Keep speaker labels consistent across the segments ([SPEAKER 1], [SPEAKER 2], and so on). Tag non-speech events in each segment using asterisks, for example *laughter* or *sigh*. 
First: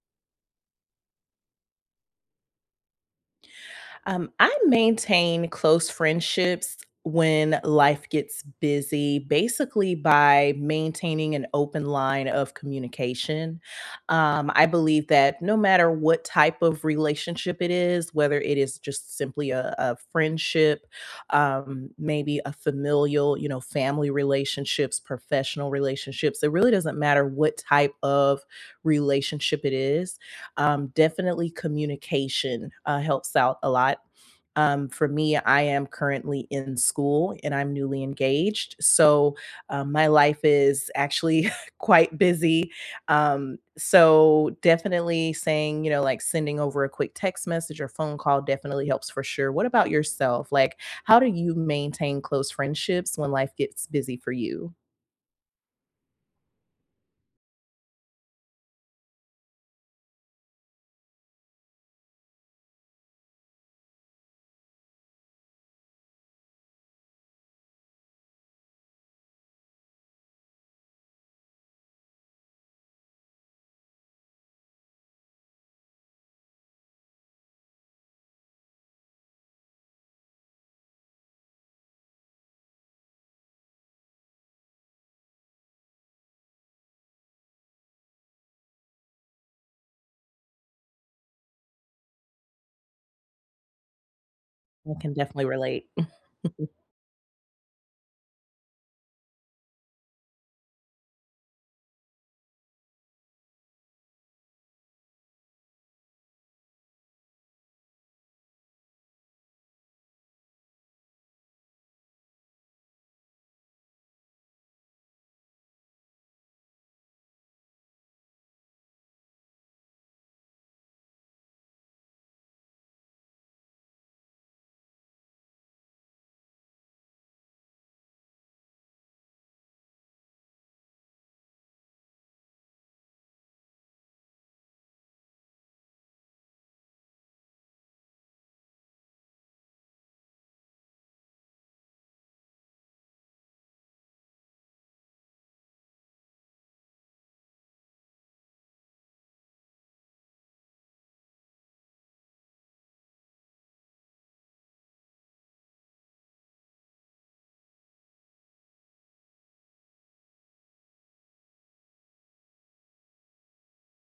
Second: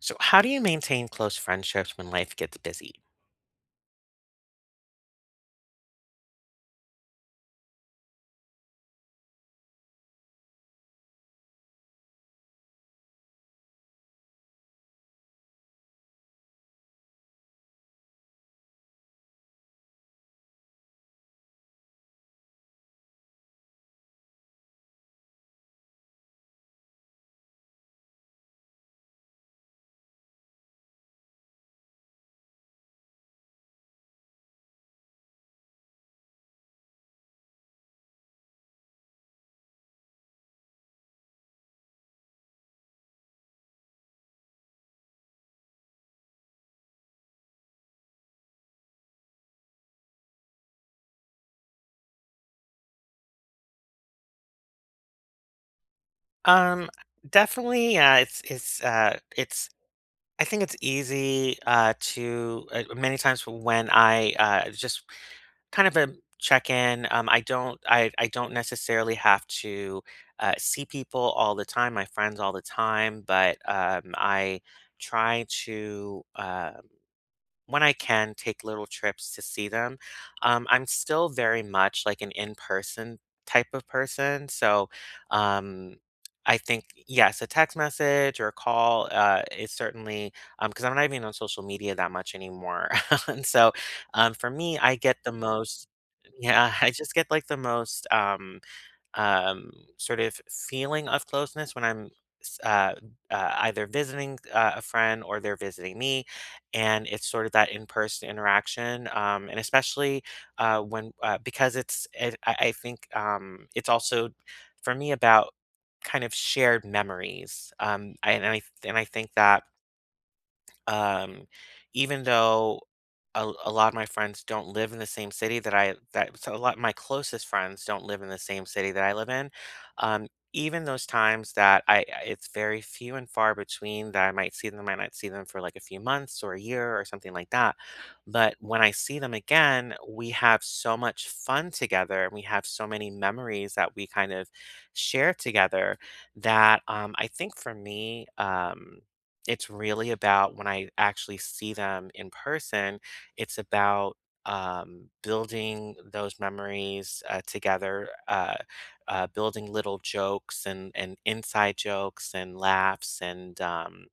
[SPEAKER 1] So, how do you maintain close friendships when life gets busy?
[SPEAKER 2] I maintain close friendships when life gets busy, basically by maintaining an open line of communication. I believe that no matter what type of relationship it is, whether it is just simply a friendship, maybe a familial, you know, family relationships, professional relationships, it really doesn't matter what type of relationship it is, definitely communication helps out a lot. For me, I am currently in school and I'm newly engaged. So my life is actually *laughs* quite busy. So definitely saying, you know, like sending over a quick text message or phone call definitely helps for sure. What about yourself? How do you maintain close friendships when life gets busy for you?
[SPEAKER 1] Um, definitely, it's. I think it's easy, to, many times when I, just kind of a check in. I don't necessarily have to, see people all the time, my friends all the time, but, I try to. When I can take little trips to see them. I'm still very much like an in-person type of person. So, um, I think, yes, a text message or a call is certainly because I'm not even on social media that much anymore. *laughs* And so, for me,
[SPEAKER 2] I
[SPEAKER 1] I
[SPEAKER 2] can
[SPEAKER 1] get the
[SPEAKER 2] definitely
[SPEAKER 1] most,
[SPEAKER 2] relate. *laughs*
[SPEAKER 1] yeah, *laughs* I just get like the most. Um, Sort of feeling of closeness when I'm, s- uh, either visiting a friend or they're visiting me. And it's sort of that in person interaction. And especially, when, because I think, it's also for me about kind of shared memories. And I think that, um, even though a lot of my friends don't live in the same city that I that so a lot my closest friends don't live in the same city that I live in. Um, Even those times that it's very few and far between that I might see them, I might not see them for like a few months or a year or something like that. But when I see them again, we have so much fun together and we have so many memories that we kind of share together that, I think for me, it's really about when I actually see them in person, it's about, building those memories, together, building little jokes and inside jokes and laughs um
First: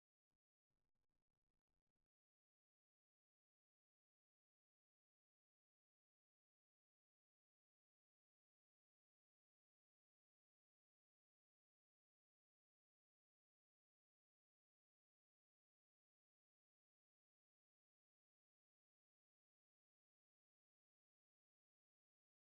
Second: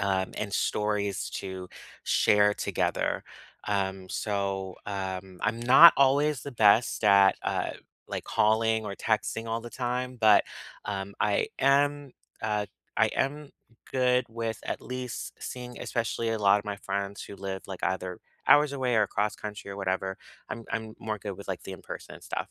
[SPEAKER 1] um, and stories to share together. So I'm not always the best at, like calling or texting all the time, but, um, I am uh, I am good with at least seeing, especially a lot of my friends who live like either hours away or across country or whatever. I'm more good with like the in person stuff.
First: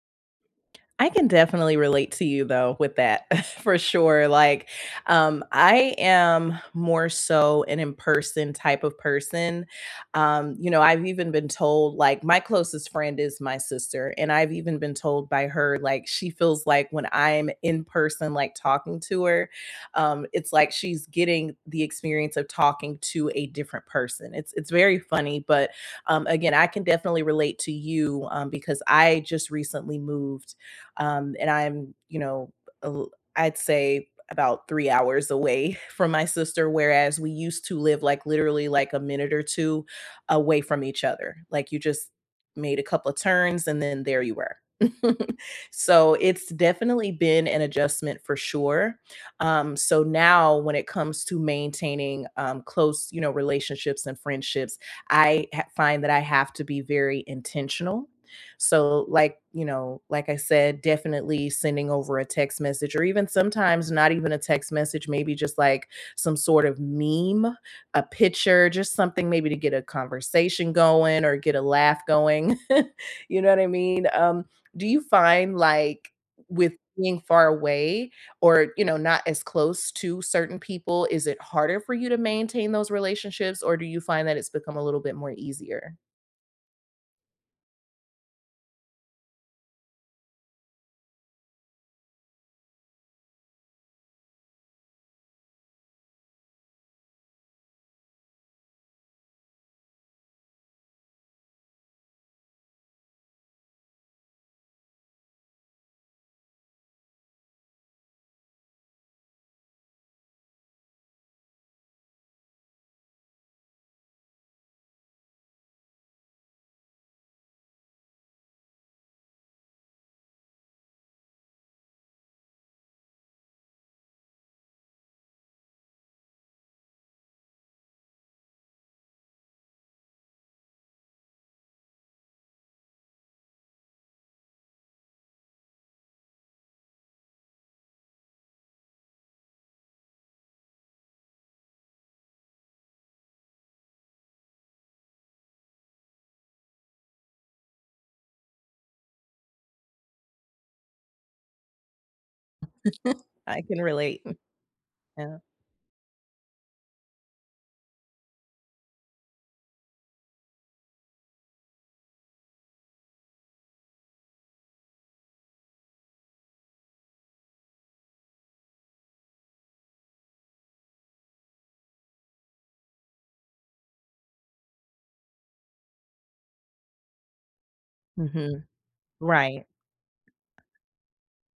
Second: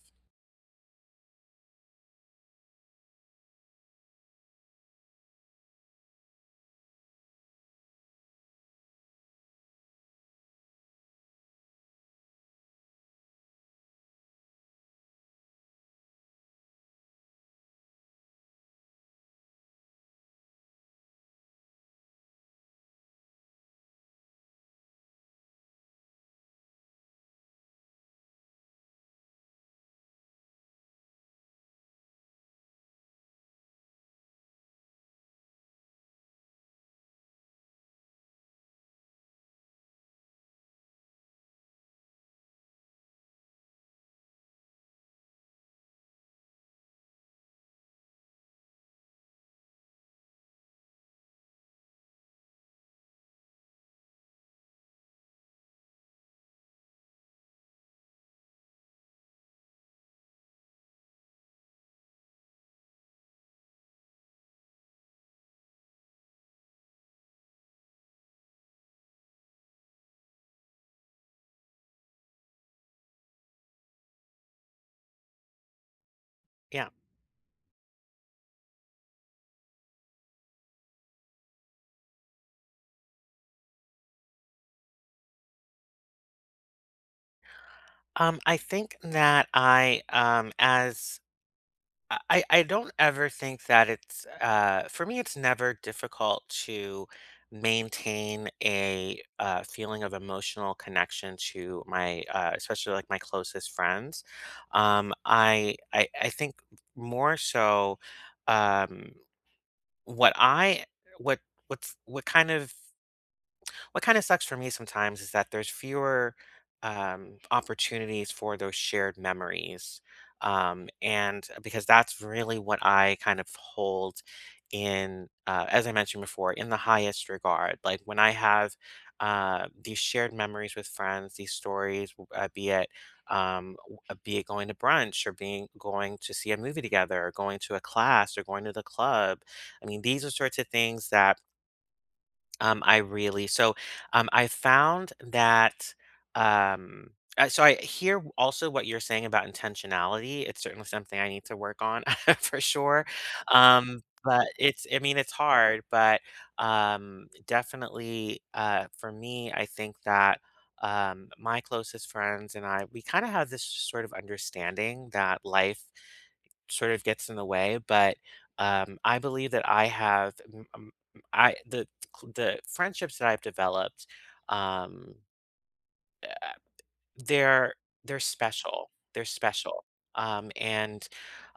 [SPEAKER 2] I can definitely relate to you though with that *laughs* for sure. I am more so an in person type of person. You know, I've even been told like my closest friend is my sister, and I've even been told by her like she feels like when I'm in person, like talking to her, it's like she's getting the experience of talking to a different person. It's very funny, but again, I can definitely relate to you because I just recently moved, and I'm, you know, I'd say about 3 hours away *laughs* from my sister, whereas we used to live like literally like a minute or two away from each other. Like you just made a couple of turns and then there you were. *laughs* So it's definitely been an adjustment for sure. So now when it comes to maintaining close, you know, relationships and friendships, find that I have to be very intentional, so, like, you know, like I said, definitely sending over a text message or even sometimes not even a text message, maybe just like some sort of meme, a picture, just something maybe to get a conversation going or get a laugh going. *laughs* You know what I mean? Do you find like with
[SPEAKER 1] Yeah.
[SPEAKER 2] being far away or, you know, not as close to certain people, is it harder for you to maintain those relationships or do you find that it's become a little bit more easier?
[SPEAKER 1] I think that I as I don't ever think that it's, for me it's never difficult to maintain a, feeling of emotional connection to my, especially like my closest friends. I think more so, um what I what what's what kind of what kind of sucks for me sometimes is that there's fewer, opportunities for those shared memories. And because that's really what I kind of hold in, as I mentioned before, in the highest regard. Like when I have, these shared memories with friends, these stories, be it going to brunch or being going to see a movie together or going to a class or going to the club. I mean, these are sorts of things that, I really I found that, um so I hear, also what you're saying about intentionality. It's certainly something I need to work on *laughs* for sure.
[SPEAKER 2] *laughs* I can relate.
[SPEAKER 1] But it's I mean, it's
[SPEAKER 2] Yeah.
[SPEAKER 1] hard, but, definitely, for me, I think that, my closest friends and I, we kinda have this sort of understanding that life sort of gets in the way, but, I believe that I have m- m- I the friendships that I've developed, um, uh, they're they're
[SPEAKER 2] Mhm.
[SPEAKER 1] special. They're
[SPEAKER 2] Right.
[SPEAKER 1] special. Um, and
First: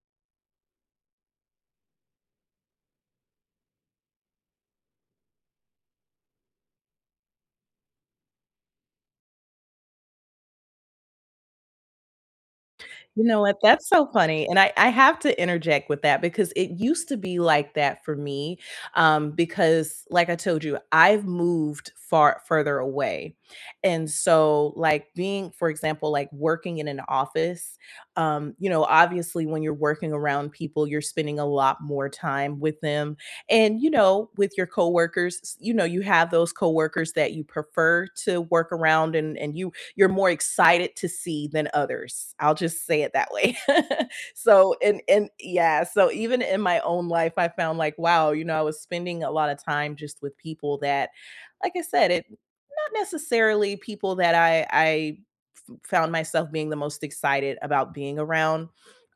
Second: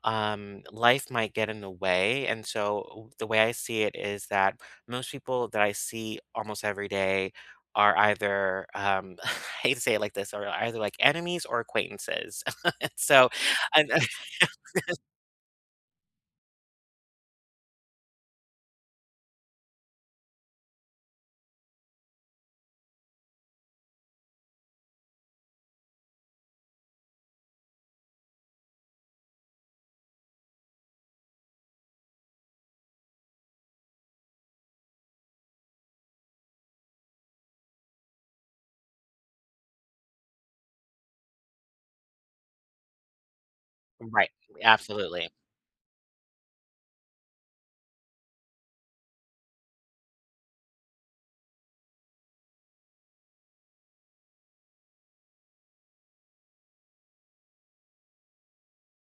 [SPEAKER 1] um, life might get in the way. And so the way I see it is that most people that I see almost every day are either, *laughs* I hate to say it like this, are either like enemies or acquaintances. *laughs*
[SPEAKER 2] You
[SPEAKER 1] So,
[SPEAKER 2] know what? That's
[SPEAKER 1] and,
[SPEAKER 2] so funny, and I have to interject with that because it used to be like that for me, because like I told you, I've moved far further away. And so, like, being, for example, like working in an office, you know, obviously when you're working around people, you're spending a lot more time with them. And, you know, with your coworkers, you know, you have those coworkers that you prefer to work around, and you're more excited to see than others. I'll just say it that way. *laughs*
[SPEAKER 1] *laughs* right,
[SPEAKER 2] So and
[SPEAKER 1] absolutely.
[SPEAKER 2] yeah, so even in my own life, I found like, wow, you know, I was spending a lot of time just with people that, like I said, it, not necessarily people that I found myself being the most excited about being around.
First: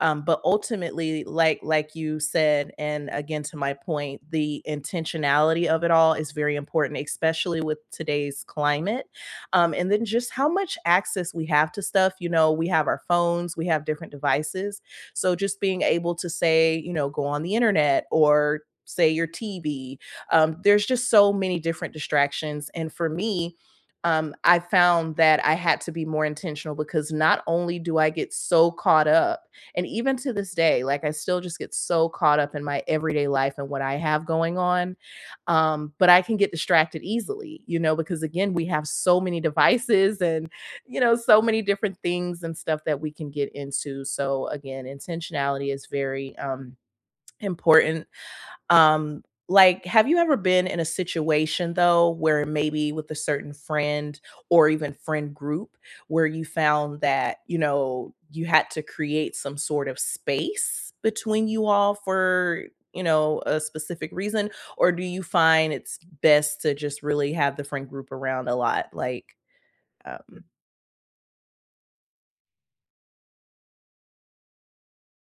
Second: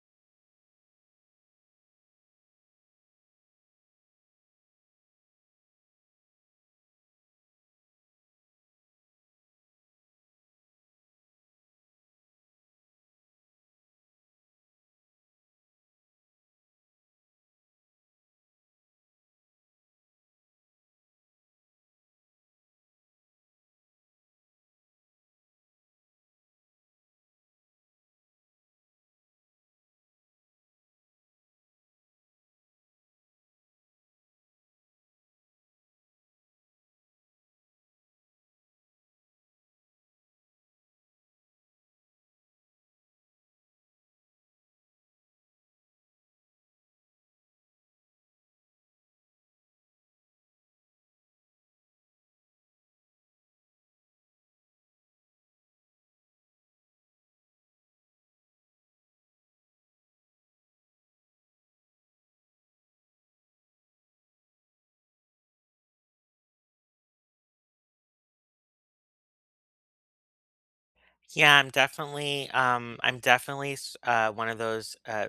[SPEAKER 2] But ultimately, like you said, and again to my point, the intentionality of it all is very important, especially with today's climate. And then just how much access we have to stuff. You know, we have our phones, we have different devices. So just being able to say, you know, go on the internet or say your TV, there's just so many different distractions. And for me, I found that I had to be more intentional because not only do I get so caught up, and even to this day, like I still just get so caught up in my everyday life and what I have going on, but I can get distracted easily, you know, because again, we have so many devices and, you know, so many different things and stuff that we can get into. So, again, intentionality is very, important, um, like, have you ever been in a situation though where maybe with a certain friend or even friend group where you found that, you know, you had to create some sort of space between you all for, you know, a specific reason? Or do you find it's best to just really have the friend group around a lot? Um,
[SPEAKER 1] Yeah, one of those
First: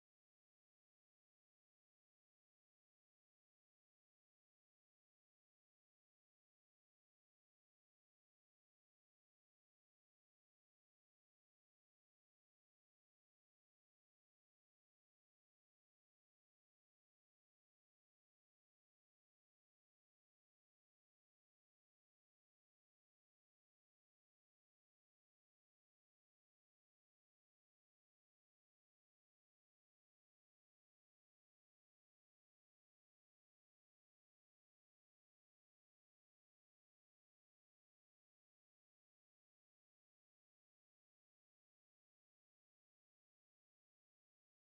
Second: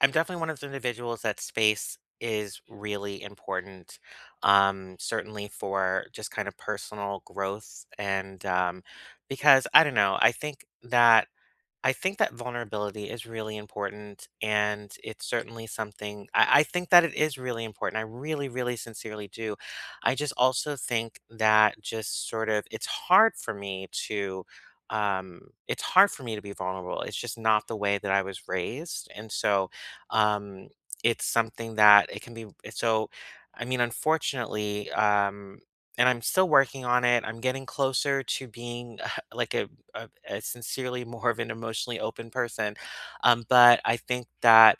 [SPEAKER 1] I'm definitely one of those individuals that space is really important, certainly for just kind of personal growth and, because I don't know, I think that vulnerability is really important, and it's certainly something I think that it is really important. I really, really sincerely do. I just also think that just sort of um it's hard for me to be vulnerable. It's just not the way that I was raised. And so, um it's something that it can be, so I mean, unfortunately, and I'm still working on it. I'm getting closer to being *laughs* like a, sincerely more of an emotionally open person. But I think that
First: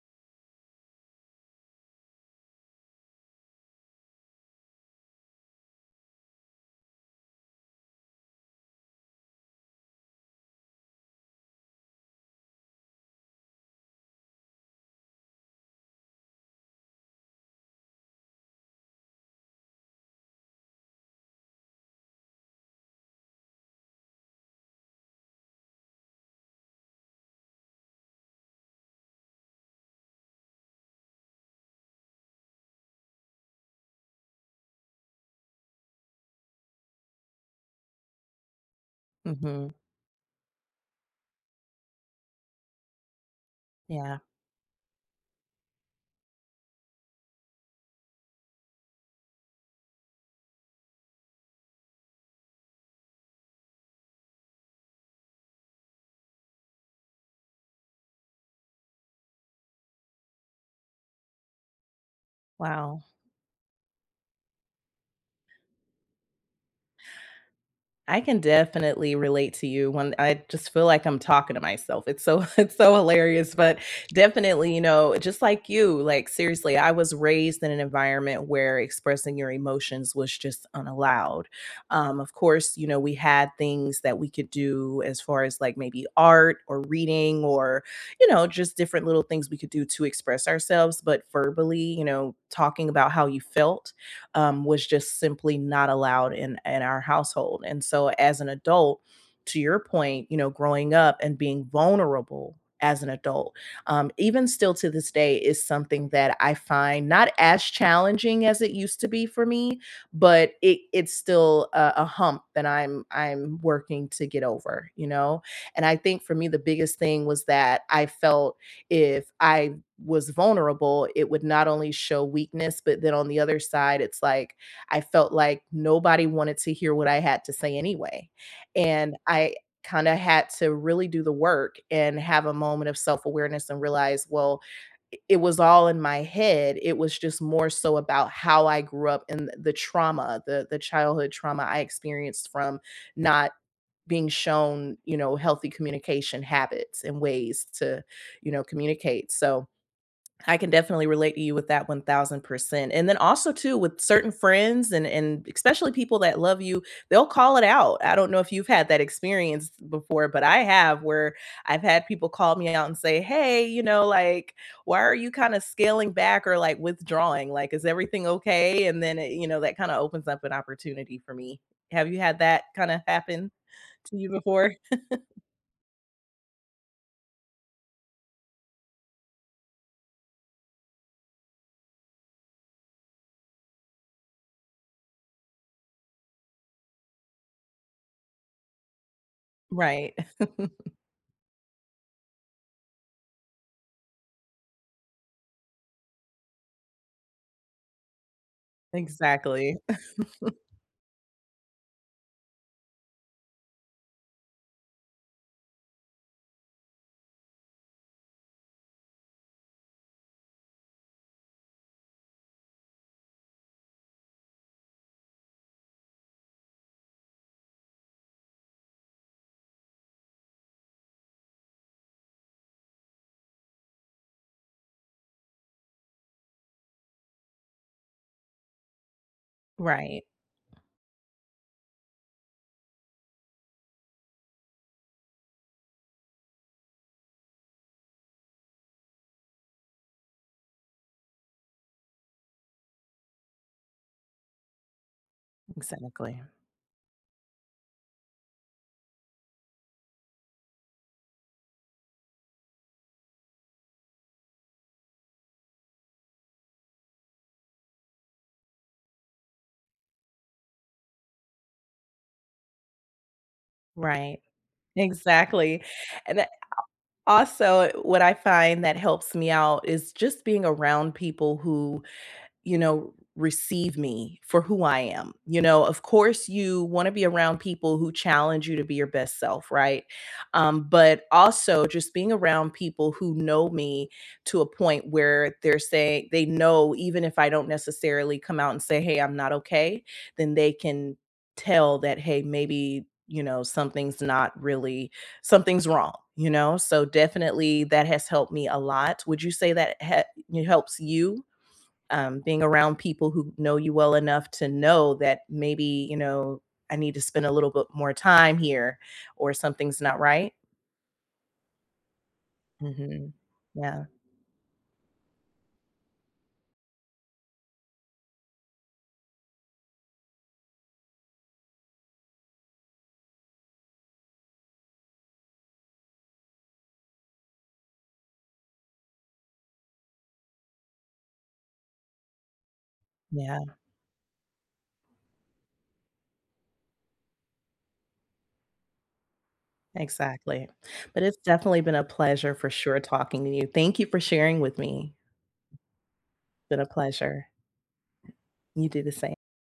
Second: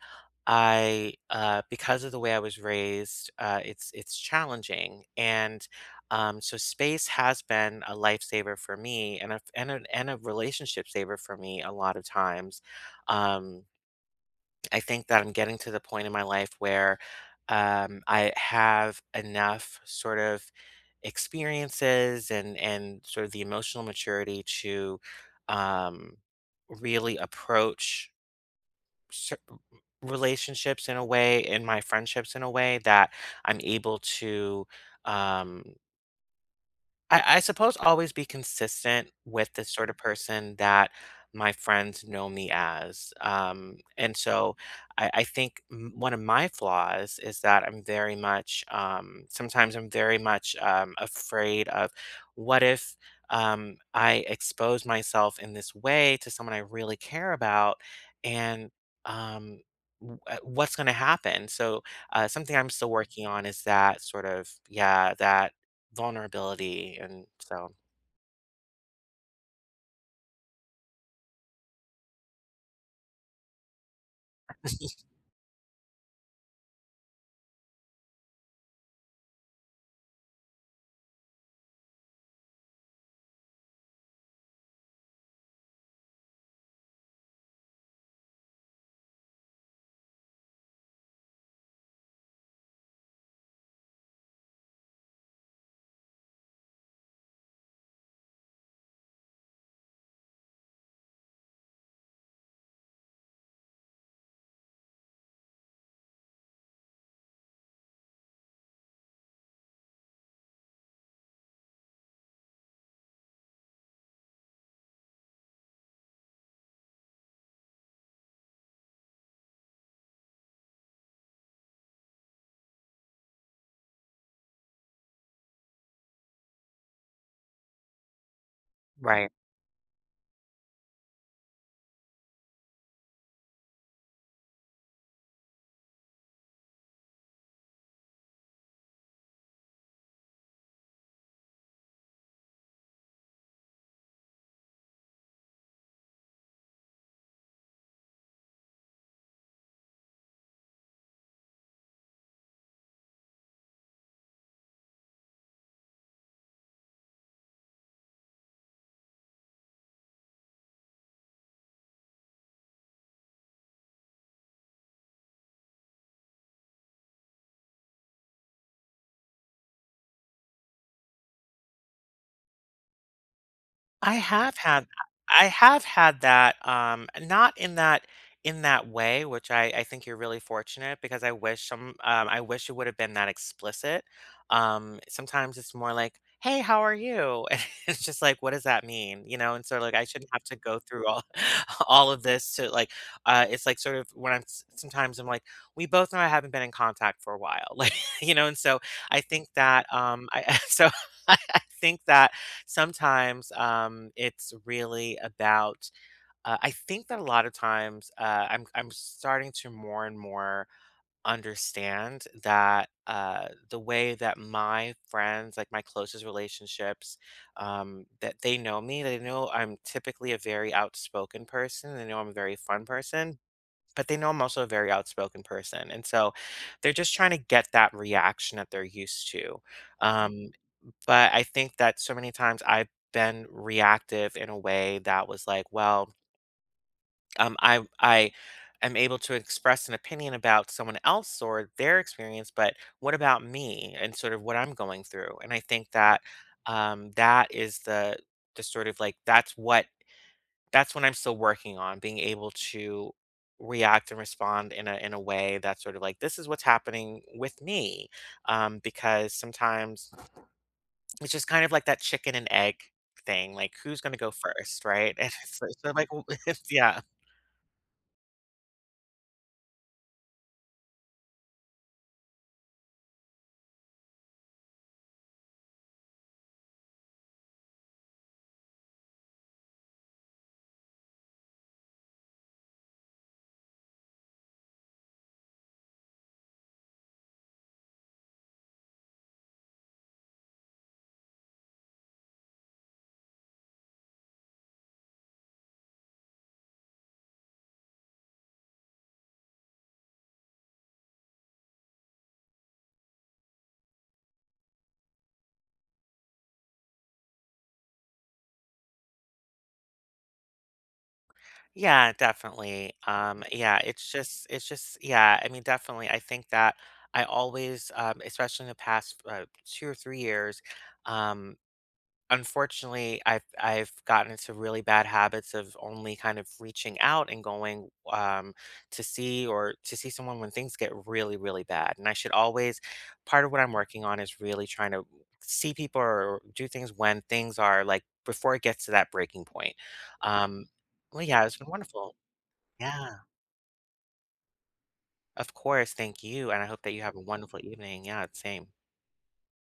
[SPEAKER 1] I, because of the way I was raised, it's challenging, and, so space has been a lifesaver for me, and a relationship saver for me a lot of times. Um, I think that I'm getting to the point in my life where, I have enough sort of experiences and sort of the emotional maturity to, um, really approach, cer- relationships in a way, in my friendships in a way that I'm able to, um, I suppose always be consistent with the
[SPEAKER 2] mhm.
[SPEAKER 1] sort of person that my friends know me as. And
[SPEAKER 2] Yeah.
[SPEAKER 1] so, one of my flaws is that I'm very much, sometimes I'm very much, afraid of what if, I expose myself in this way to someone I really care about and, um, what's going to happen. So, something I'm still
[SPEAKER 2] Wow.
[SPEAKER 1] working on is that sort of, yeah, that vulnerability and so.
[SPEAKER 2] I can definitely relate to you when I just feel like I'm talking to myself. It's so *laughs* it's so hilarious, but definitely, you know, just like you, like seriously, I was raised in an environment where expressing your emotions was just unallowed. Of course, you know, we had things that we could do as far as like maybe art or reading or, you know, just different little things we could do to express ourselves, but verbally, you know, talking about how you felt was just simply not allowed in our household. And so, as an adult, to your point, you know, growing up and being vulnerable as an adult, even still to this day, is something that I find not as challenging as it used to be for me, but it's still a hump that I'm working to get over. You know, and I think for me, the biggest thing was that I felt if I was vulnerable, it would not only show weakness, but then on the other side, it's like I felt like nobody wanted to hear what I had to say anyway. And
[SPEAKER 1] Right.
[SPEAKER 2] I kind of had to really do the work and have a moment of self awareness and realize, well, it was all in my head. It was just more so about how I grew up and the trauma, the childhood trauma I experienced from not being shown, you know, healthy communication habits and ways to, you know, communicate. So I can definitely relate to you with that 1000%. And then also too with certain friends and especially people that love you, they'll call it out. I don't know if you've had that experience before, but I have where I've had people call me out and say, "Hey, you know, like why are you kind of scaling back or like withdrawing? Like is everything okay?" And then it, you know, that kind of opens up an opportunity for me. Have you had that kind of happen
[SPEAKER 1] I
[SPEAKER 2] to you
[SPEAKER 1] have
[SPEAKER 2] before?
[SPEAKER 1] had I have had that, not in that way, which I think you're really fortunate because I wish some I wish it would have been that explicit. Sometimes it's more like, "Hey, how are you?" *laughs* And it's just like, "What does that mean?" You know, and so like I
[SPEAKER 2] Right,
[SPEAKER 1] shouldn't have to go through all *laughs* all of this to like, it's like sort of when sometimes I'm like, "We both know I haven't been in contact for a while," *laughs* like you know, and so
[SPEAKER 2] *laughs*
[SPEAKER 1] I think
[SPEAKER 2] exactly.
[SPEAKER 1] that,
[SPEAKER 2] *laughs*
[SPEAKER 1] I *laughs* so *laughs* I think that sometimes, it's really about, I think that a lot of times, I'm starting to more and more understand that, the way that my friends, like, my closest relationships, that they know me, they know I'm typically a very outspoken person, they know I'm a very fun person, but they know I'm also a very outspoken person, and so, they're just trying to get that reaction that they're used to. Mhm.
[SPEAKER 2] Right,
[SPEAKER 1] But I think that so many times I've been reactive in a way that was like, well, I am able to express an opinion about someone else or their experience, but what about me and sort of what I'm going through? And I think that,
[SPEAKER 2] exactly.
[SPEAKER 1] that is the sort of like that's what I'm still working on, being able to react and respond in a, way that's sort of like this is what's happening with me, because sometimes it's just kind of like that chicken and egg thing, like, who's gonna go
[SPEAKER 2] Right,
[SPEAKER 1] first, right? *laughs* And it's like
[SPEAKER 2] exactly,
[SPEAKER 1] so, like,
[SPEAKER 2] and that
[SPEAKER 1] *laughs* yeah.
[SPEAKER 2] also, what I find that helps me out is just being around people who, you know, receive me for who I am. You know, of course, you want to be around people who challenge you to be your best self, right? But also just being around people who know me to a point where they're saying they know, even if I don't necessarily come out and say, hey, I'm not okay, then they can tell that, hey, maybe, you know, something's not really, something's wrong. You know, so definitely that has helped me a lot. Would you say that it helps you, being around people who know you well enough to know that maybe, you know, I need to spend a little bit more time here, or something's not right.
[SPEAKER 1] Yeah, definitely,
[SPEAKER 2] Mhm.
[SPEAKER 1] yeah,
[SPEAKER 2] Yeah,
[SPEAKER 1] it's just yeah, I mean, definitely, I think that I always, especially in the past, 2 or 3 years, um Unfortunately, I've gotten into really bad habits of only kind of reaching out and going, to see or to see someone when things get really, really bad. And I should always, part of what I'm
[SPEAKER 2] yeah,
[SPEAKER 1] working on is really trying to see people or do things when things are like before it gets to that breaking point. Um,
[SPEAKER 2] exactly. But
[SPEAKER 1] well,
[SPEAKER 2] it's
[SPEAKER 1] yeah, it's been
[SPEAKER 2] definitely been a
[SPEAKER 1] wonderful.
[SPEAKER 2] pleasure for sure
[SPEAKER 1] Yeah,
[SPEAKER 2] talking to you. Thank you for sharing with me.
[SPEAKER 1] of course. Thank you. And I
[SPEAKER 2] It's been
[SPEAKER 1] hope
[SPEAKER 2] a
[SPEAKER 1] that you have a
[SPEAKER 2] pleasure.
[SPEAKER 1] wonderful evening. Yeah, same.
[SPEAKER 2] You do the same.